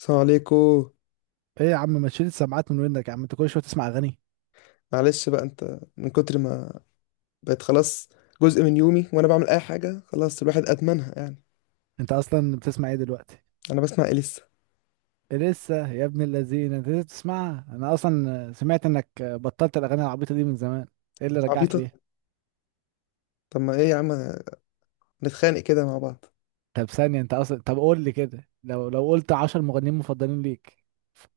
السلام عليكم. ايه يا عم ما تشيل السماعات من ودنك يا عم، انت كل شويه تسمع اغاني؟ معلش بقى، انت من كتر ما بقت خلاص جزء من يومي وانا بعمل اي حاجه، خلاص الواحد ادمنها يعني. انت اصلا بتسمع ايه دلوقتي؟ انا بسمع ايه لسه؟ لسه؟ يا ابن الذين انت لسه بتسمعها؟ انا اصلا سمعت انك بطلت الاغاني العبيطه دي من زمان. ايه اللي رجعك عبيطه؟ ليه؟ طب ما ايه يا عم، نتخانق كده مع بعض؟ طب ثانيه، انت اصلا، طب قول لي كده، لو قلت 10 مغنيين مفضلين ليك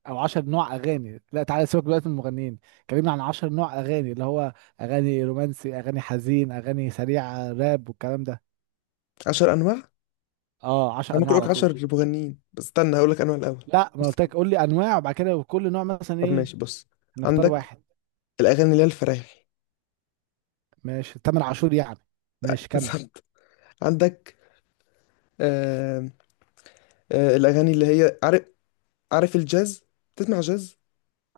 او 10 نوع اغاني. لا تعالى سيبك دلوقتي من المغنيين، كلمني عن 10 نوع اغاني، اللي هو اغاني رومانسي، اغاني حزين، اغاني سريعه، راب والكلام ده. 10 انواع انا؟ اه، 10 ممكن انواع اقولك على طول. 10 مغنيين، بس استنى هقولك انواع الاول. لا ما بص، قلت لك، قول لي انواع وبعد كده كل نوع مثلا طب ايه. ماشي، بص، هنختار عندك واحد. الاغاني اللي هي الفرايحي. ماشي، تامر عاشور يعني. ماشي كمل. بالظبط. عندك، آه الاغاني اللي هي عارف الجاز. تسمع جاز؟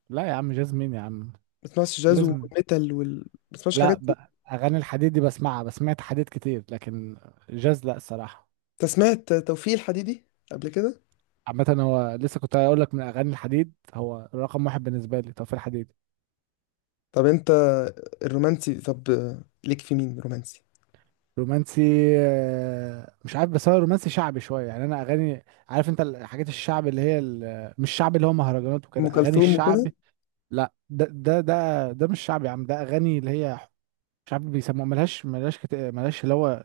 لا يا عم، جازمين يا عم، ما تسمعش جاز جازمين. والميتال ما تسمعش الحاجات لا دي؟ بقى، اغاني الحديد دي بسمعها، بسمعت حديد كتير لكن جاز لا الصراحه. انت سمعت توفيق الحديدي قبل كده؟ عامه، هو لسه كنت هقول لك من اغاني الحديد هو رقم واحد بالنسبه لي، توفيق الحديد. طب انت الرومانسي، طب ليك في مين رومانسي؟ رومانسي، مش عارف، بس هو رومانسي شعبي شويه يعني. انا اغاني، عارف انت الحاجات الشعب اللي هي مش شعب اللي هو مهرجانات وكده، ام اغاني كلثوم الشعب. وكده؟ لا، ده مش شعبي يا عم، ده اغاني اللي هي مش عارف بيسموها، ملهاش اللي هو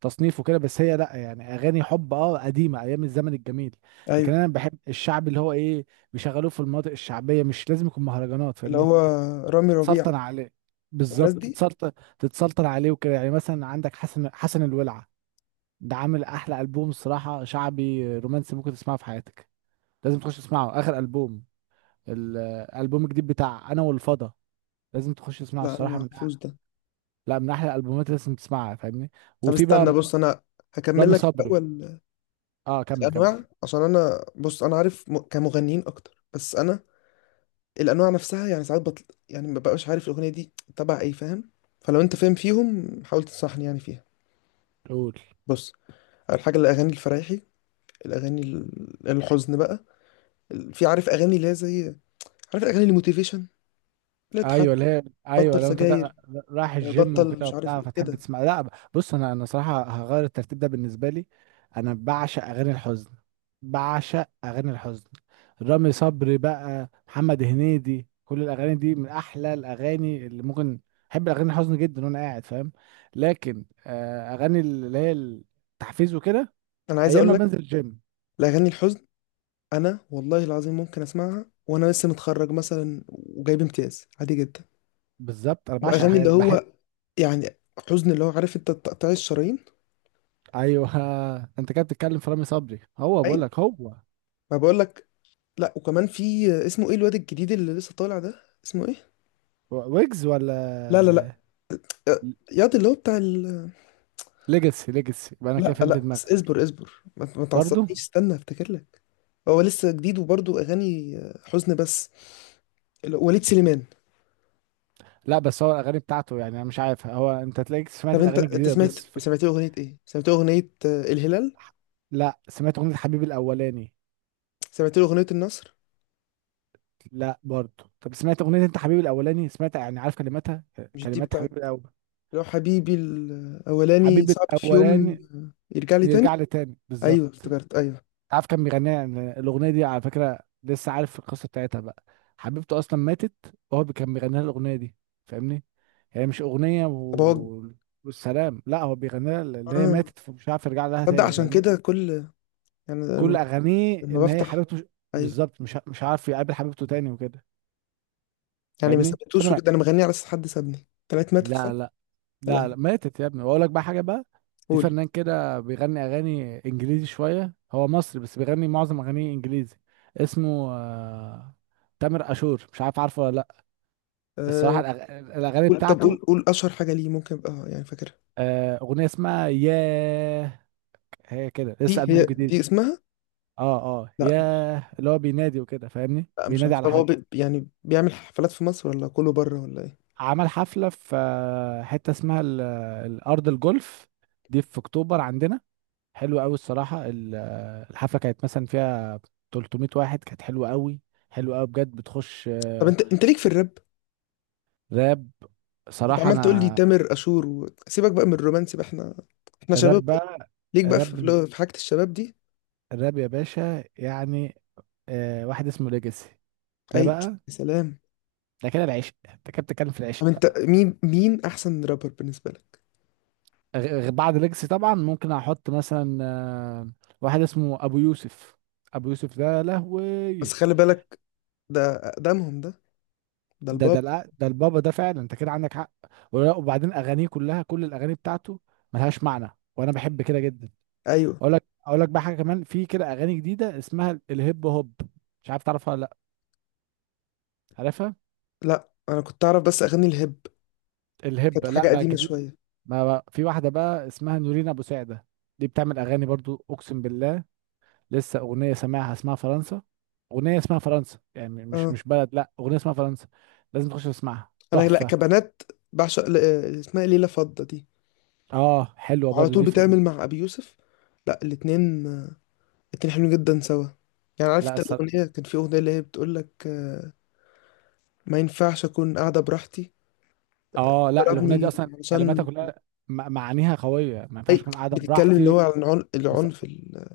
تصنيف وكده، بس هي، لا يعني اغاني حب، اه قديمه، ايام الزمن الجميل. ايوه، لكن انا بحب الشعب اللي هو ايه، بيشغلوه في المناطق الشعبيه، مش لازم يكون مهرجانات، اللي فاهمني؟ هو لو رامي ربيعه تتسلطن عليه. والناس بالظبط دي. تتسلطن. تتسلطن عليه وكده، يعني مثلا عندك حسن، حسن الولعه. ده عامل احلى البوم الصراحه شعبي رومانسي ممكن تسمعه في حياتك. لازم تخش تسمعه، اخر البوم، الالبوم الجديد بتاع انا والفضا. لازم تخش تسمعه لا انا ما الصراحه من، اعرفوش ده. لا من احلى الالبومات اللي لازم تسمعها، فاهمني؟ طب وفي بقى استنى، بص، انا هكمل رامي لك صبري. الاول اه كمل كمل. الانواع، عشان انا بص، انا عارف كمغنيين اكتر، بس انا الانواع نفسها يعني، ساعات بطل يعني ما ببقاش عارف الاغنيه دي تبع ايه، فاهم؟ فلو انت فاهم فيهم حاول تنصحني يعني فيها. قول. بص، اول حاجه الاغاني الفرايحي. الاغاني الحزن بقى. في عارف اغاني اللي هي زي، عارف الاغاني الموتيفيشن، اللي تحرك. ايوه اللي هي، بطل الحمد ايوه لله لو انت سجاير. رايح الجيم بطل وكده مش عارف وبتاع ايه فتحب كده. تسمع؟ لا. بص، انا صراحه هغير الترتيب ده بالنسبه لي، انا بعشق اغاني الحزن، بعشق اغاني الحزن. رامي صبري بقى، محمد هنيدي، كل الاغاني دي من احلى الاغاني اللي ممكن. احب الاغاني الحزن جدا وانا قاعد، فاهم؟ لكن اغاني اللي هي التحفيز وكده، انا عايز ايام اقول ما لك بنزل الجيم. الاغاني الحزن، انا والله العظيم ممكن اسمعها وانا لسه متخرج مثلا وجايب امتياز عادي جدا. بالظبط، انا بعشق واغاني الحاجات اللي دي، بحب. هو يعني حزن، اللي هو عارف انت تقطيع الشرايين. ايوه. انت كده بتتكلم في رامي صبري، هو بقول اي، لك هو. ما بقول لك. لا وكمان في، اسمه ايه الواد الجديد اللي لسه طالع ده؟ اسمه ايه؟ ويجز لا، لا، لا، ولا ياض اللي هو بتاع ليجاسي؟ ليجاسي يبقى، انا كده لا، فهمت لا، دماغك. اصبر اصبر، ما برضو. تعصبنيش، استنى افتكر لك. هو لسه جديد وبرضه اغاني حزن بس. وليد سليمان. لا بس هو الاغاني بتاعته يعني، انا مش عارف، هو انت تلاقيك طب سمعت انت الاغاني انت الجديده، سمعت بس في... سمعت له اغنيه ايه؟ سمعت له اغنيه الهلال؟ لا سمعت اغنيه حبيبي الاولاني. سمعت له اغنيه النصر؟ لا برضو، طب سمعت اغنيه، انت حبيبي الاولاني سمعت يعني، عارف كلماتها؟ مش دي كلمات بتاعت؟ حبيبي الاول، لو حبيبي الاولاني حبيبي صعب في يوم الاولاني، يرجع لي تاني. يرجع لي تاني، ايوه بالظبط. افتكرت، ايوه. عارف كان بيغنيها الاغنيه دي على فكره؟ لسه عارف القصه بتاعتها بقى، حبيبته اصلا ماتت، كان بيغني لها الاغنيه دي، فاهمني؟ هي مش اغنيه طب هو و... والسلام، لا هو بيغني لها اللي هي اه ماتت، فمش عارف يرجع لها تصدق؟ تاني، عشان فاهمني؟ كده كل، يعني كل اغانيه لما ان هي بفتح، حبيبته مش... ايوه. بالظبط، مش عارف يقابل حبيبته تاني وكده، يعني ما فاهمني سابتوش عمرك؟ وكده، انا مغني على اساس حد سابني، طلعت ماتت لا خالص. لا لا لا، لا، ماتت يا ابني. واقول لك بقى حاجه بقى، في قول. فنان كده بيغني اغاني انجليزي شويه، هو مصري بس بيغني معظم اغانيه انجليزي، اسمه تامر اشور، مش عارف عارفه ولا لا؟ الصراحه آه الاغاني قول، طب قول، بتاعته، قول اشهر حاجه ليه ممكن ابقى يعني فاكرها. اغنيه اسمها ياه، هي كده لسه دي البوم هي؟ جديد. دي اسمها؟ اه اه، لا، ياه، اللي هو بينادي وكده، فاهمني؟ لا، مش بينادي عارف. على طب هو حد. يعني بيعمل حفلات في مصر ولا كله بره ولا ايه؟ عمل حفله في حته اسمها الارض الجولف، دي في اكتوبر عندنا، حلو قوي الصراحه. الحفله كانت مثلا فيها 300 واحد، كانت حلوه قوي، حلوه قوي بجد، بتخش طب انت ليك في الراب؟ راب. انت صراحه عمال تقول لي انا، تامر عاشور سيبك بقى من الرومانسي، بقى احنا شباب. الراب بقى، ليك بقى في الراب، في حاجة الشباب دي؟ الراب يا باشا يعني، واحد اسمه ليجاسي، ده اي، بقى، يا سلام. ده كده العشق، انت كده بتتكلم في العشق طب انت بقى. مين احسن رابر بالنسبة لك؟ بعد ليجاسي طبعا، ممكن احط مثلا واحد اسمه ابو يوسف. ابو يوسف ده بس لهوي. خلي بالك، ده اقدمهم، ده ده البابا. ده البابا ده فعلا، انت كده عندك حق. وبعدين اغانيه كلها، كل الاغاني بتاعته ملهاش معنى، وانا بحب كده جدا. ايوه. اقول لك بقى حاجه، كمان في كده اغاني جديده اسمها الهيب هوب، مش عارف تعرفها ولا لا؟ عارفها. لا انا كنت اعرف بس اغاني الهيب، الهيب كانت لا حاجة بقى قديمة جديد. شوية. ما بقى في واحده بقى اسمها نورين ابو سعده، دي بتعمل اغاني برضو اقسم بالله. لسه اغنيه سامعها اسمها فرنسا، اغنيه اسمها فرنسا، يعني مش اه، مش بلد، لا اغنيه اسمها فرنسا، لازم تخش تسمعها، انا لا، تحفه. كبنات بعشق اسمها إيه؟ ليلى فضة دي، اه حلوه وعلى برضو طول دي في بتعمل مع ابي يوسف. لا، الاتنين حلوين جدا سوا. يعني عارف لا. انت، الاغنية كان في اغنية اللي هي بتقول لك ما ينفعش اكون قاعده براحتي. لا، اه لا، الاغنيه دي ضربني اصلا كلماتها عشان. كلها، معانيها قويه، ما ينفعش اي، اكون قاعده بتتكلم اللي براحتي. هو عن وص... العنف يعني.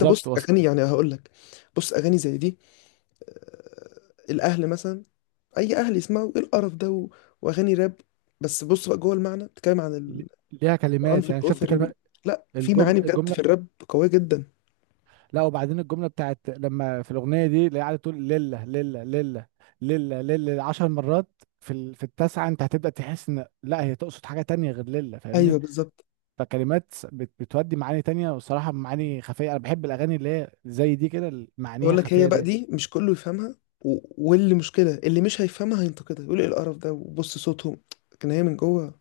انت بص، وص... اغاني يعني هقول لك، بص اغاني زي دي، آه، الاهل مثلا. اي اهل يسمعوا ايه القرف ده واغاني راب؟ بس بص بقى جوه المعنى بتتكلم عن ل- ليها العنف كلمات، يعني شفت الاسري كلمه؟ لا، في الجمله، معاني بجد الجمله. في الراب قويه جدا. لا وبعدين الجمله بتاعت لما، في الاغنيه دي اللي قاعده تقول لله لله لله لله لله 10 مرات، في ال... في التاسعه، انت هتبدا تحس ان لا هي تقصد حاجه تانية غير لله، ايوه فاهمني؟ بالظبط، فكلمات بتودي معاني تانية، وصراحه معاني خفيه، انا بحب الاغاني اللي هي زي دي كده، اللي معانيها بقول لك هي خفيه بقى دي. دي مش كله يفهمها واللي مشكله اللي مش هيفهمها هينتقدها، يقول ايه القرف ده وبص صوتهم. لكن هي من جوه.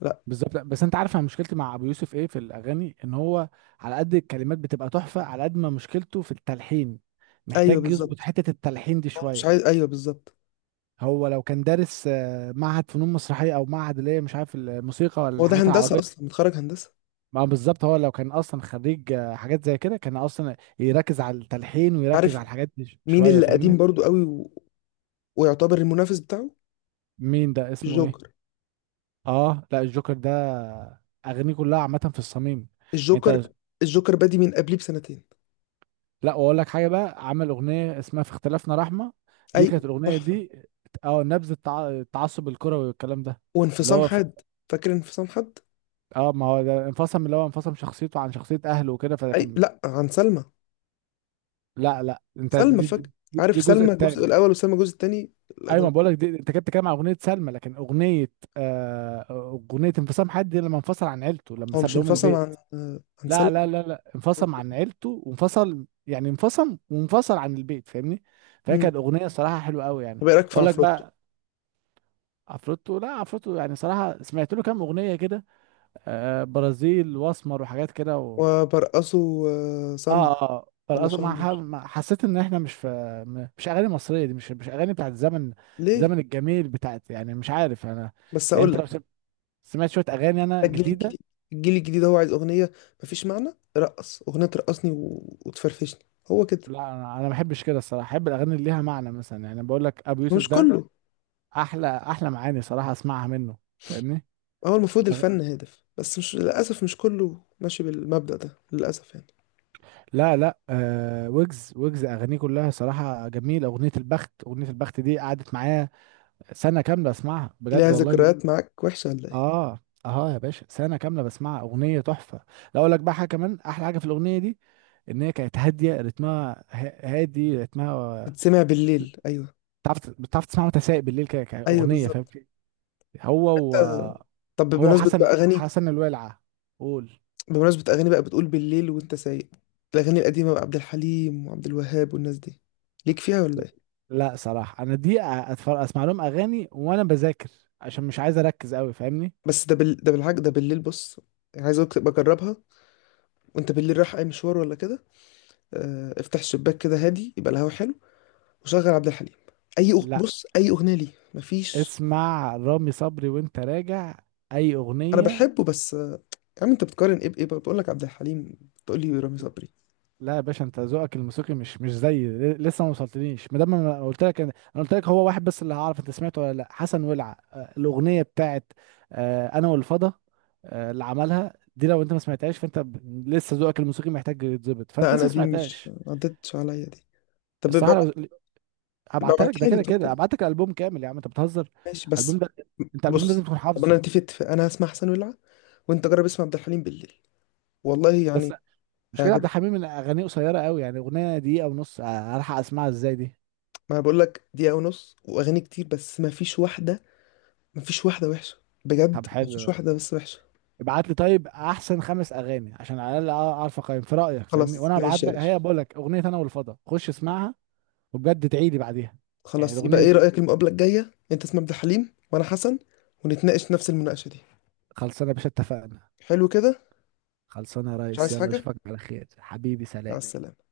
لا. بالظبط. لأ، بس انت عارف انا مشكلتي مع ابو يوسف ايه في الاغاني؟ ان هو على قد الكلمات بتبقى تحفه، على قد ما مشكلته في التلحين، ايوه محتاج يظبط بالظبط. حته التلحين دي هو مش شويه. عايز. ايوه بالظبط. هو لو كان دارس معهد فنون مسرحيه، او معهد اللي هي مش عارف الموسيقى، ولا هو ده الحاجات هندسه العربيه، اصلا، متخرج هندسه. ما بالظبط، هو لو كان اصلا خريج حاجات زي كده، كان اصلا يركز على التلحين ويركز عارف على الحاجات دي مين شويه، اللي فاهمني؟ قديم برضو قوي ويعتبر المنافس بتاعه؟ مين ده، اسمه ايه؟ الجوكر. اه لا، الجوكر ده اغانيه كلها عامه في الصميم، يعني الجوكر انت. الجوكر بادي من قبليه بسنتين. لا واقول لك حاجه بقى، عمل اغنيه اسمها في اختلافنا رحمه، دي اي كانت الاغنيه تحفه. دي، اه نبذ التعصب الكروي والكلام ده، اللي وانفصام هو في... حاد، فاكر انفصام حاد؟ اه ما هو ده انفصم، اللي هو انفصم شخصيته عن شخصيه اهله وكده، فده اي، كان. لا، عن سلمى. لا لا، انت سلمى دي فاكر. دي عارف الجزء سلمى الجزء الثاني. الاول وسلمى الجزء الثاني؟ ايوه ما بقول لك، دي انت كنت بتتكلم عن اغنيه سلمى، لكن اغنيه آه، اغنيه انفصام حد دي لما انفصل عن عيلته، لما هو مش ساب لهم انفصم البيت. عن عن سلمى؟ لا لا لا لا، انفصم عن عيلته وانفصل، يعني انفصم وانفصل عن البيت، فاهمني؟ فهي امم كانت اغنيه صراحه حلوه قوي طب يعني. ايه رايك في اقول لك عفروتو؟ بقى، عفروتو. لا عفروتو يعني صراحة، سمعت له كام أغنية كده، آه برازيل واسمر وحاجات كده و... وبرقصه سامبو اه اه، ولا شامبو؟ ما حسيت ان احنا مش في، مش اغاني مصرية دي، مش اغاني بتاعت زمن، ليه؟ الزمن الجميل بتاعت، يعني مش عارف انا، بس يعني اقول انت لك، لو سمعت شوية اغاني انا الجيل جديدة. الجديد الجيل الجديد هو عايز أغنية، مفيش معنى رقص، أغنية ترقصني وتفرفشني، هو كده. لا انا ما بحبش كده الصراحة، احب الاغاني اللي ليها معنى، مثلا يعني بقول لك ابو يوسف مش ده كله. احلى احلى معاني صراحة اسمعها منه، فاهمني؟ هو المفروض الفن هادف، بس مش للأسف مش كله ماشي بالمبدأ ده للأسف يعني. لا لا، آه ويجز، اغانيه كلها صراحه جميله، اغنيه البخت، اغنيه البخت دي قعدت معايا سنه كامله اسمعها، بجد ليها والله ذكريات معاك وحشة ولا إيه؟ اه. اه يا باشا، سنه كامله بسمعها، اغنيه تحفه. لا اقول لك بقى حاجه، كمان احلى حاجه في الاغنيه دي، ان هي كانت هاديه رتمها، هادي رتمها. بتسمع بالليل؟ أيوه. بتعرف تسمعها وانت سايق بالليل كده أيوه كاغنيه، فاهم؟ بالظبط. هو و... آه، طب هو بمناسبة بقى وحسن، أغاني، حسن الولعه. قول. بمناسبة أغاني بقى، بتقول بالليل وأنت سايق، الأغاني القديمة بقى عبد الحليم وعبد الوهاب والناس دي، ليك فيها ولا إيه؟ لا صراحة انا دي اتفرج اسمع لهم اغاني وانا بذاكر، عشان مش عايز اركز قوي، فاهمني؟ بس ده بالحاجة، ده بالليل، بص، يعني عايز أقولك تبقى جربها، وأنت بالليل رايح أي مشوار ولا كده، افتح الشباك كده هادي، يبقى الهوا حلو، وشغل عبد الحليم. اي لا بص، اي اغنيه ليه؟ مفيش. اسمع رامي صبري وانت راجع، اي انا اغنية. بحبه بس. يا عم انت بتقارن ايه بايه؟ بقول لك عبد الحليم، بتقول لي رامي صبري؟ لا يا باشا، انت ذوقك الموسيقي مش زي لسه ما وصلتنيش، ما دام انا قلت لك هو واحد بس اللي هعرف انت سمعته ولا لا، حسن ولع، الاغنية بتاعت انا والفضا، اللي عملها دي، لو انت ما سمعتهاش فانت لسه ذوقك الموسيقي محتاج يتظبط، لا، فانت لسه انا ما دي مش سمعتهاش. ما عدتش عليا دي. طب الصراحة ابقى لو ابقى هبعتها لك، ده ابعتها لي، كده طب كده كده هبعت لك الالبوم كامل يا عم، انت بتهزر. ماشي، بس الالبوم ده، انت الالبوم ده لازم بص. تكون طب انا حافظه. نتفق اتفاق. انا هسمع حسن ولعه، وانت جرب اسمع عبد الحليم بالليل. والله بس يعني مش كده، عبد هيعجبك. الحميد من اغانيه قصيره قوي، يعني اغنيه دقيقه ونص، الحق اسمعها ازاي دي؟ ما بقول لك، دقيقه ونص واغاني كتير، بس ما فيش واحده. ما فيش واحده وحشه بجد، طب ما فيش حلو، واحده بس وحشه. ابعت لي طيب احسن 5 اغاني، عشان على الاقل اعرف اقيم في رايك، فاهمني؟ خلاص، وانا هبعت ماشي يا لك، باشا. هي بقول لك اغنيه انا والفضا، خش اسمعها، وبجد تعيدي بعديها، يعني خلاص، يبقى الاغنيه ايه دي. رأيك؟ المقابلة الجاية انت اسمك عبد الحليم وانا حسن، ونتناقش نفس المناقشة دي. خلصانه يا باشا، اتفقنا. حلو كده. خلصانه يا مش ريس، عايز يلا حاجة. اشوفك على خير حبيبي، مع سلام. السلامة.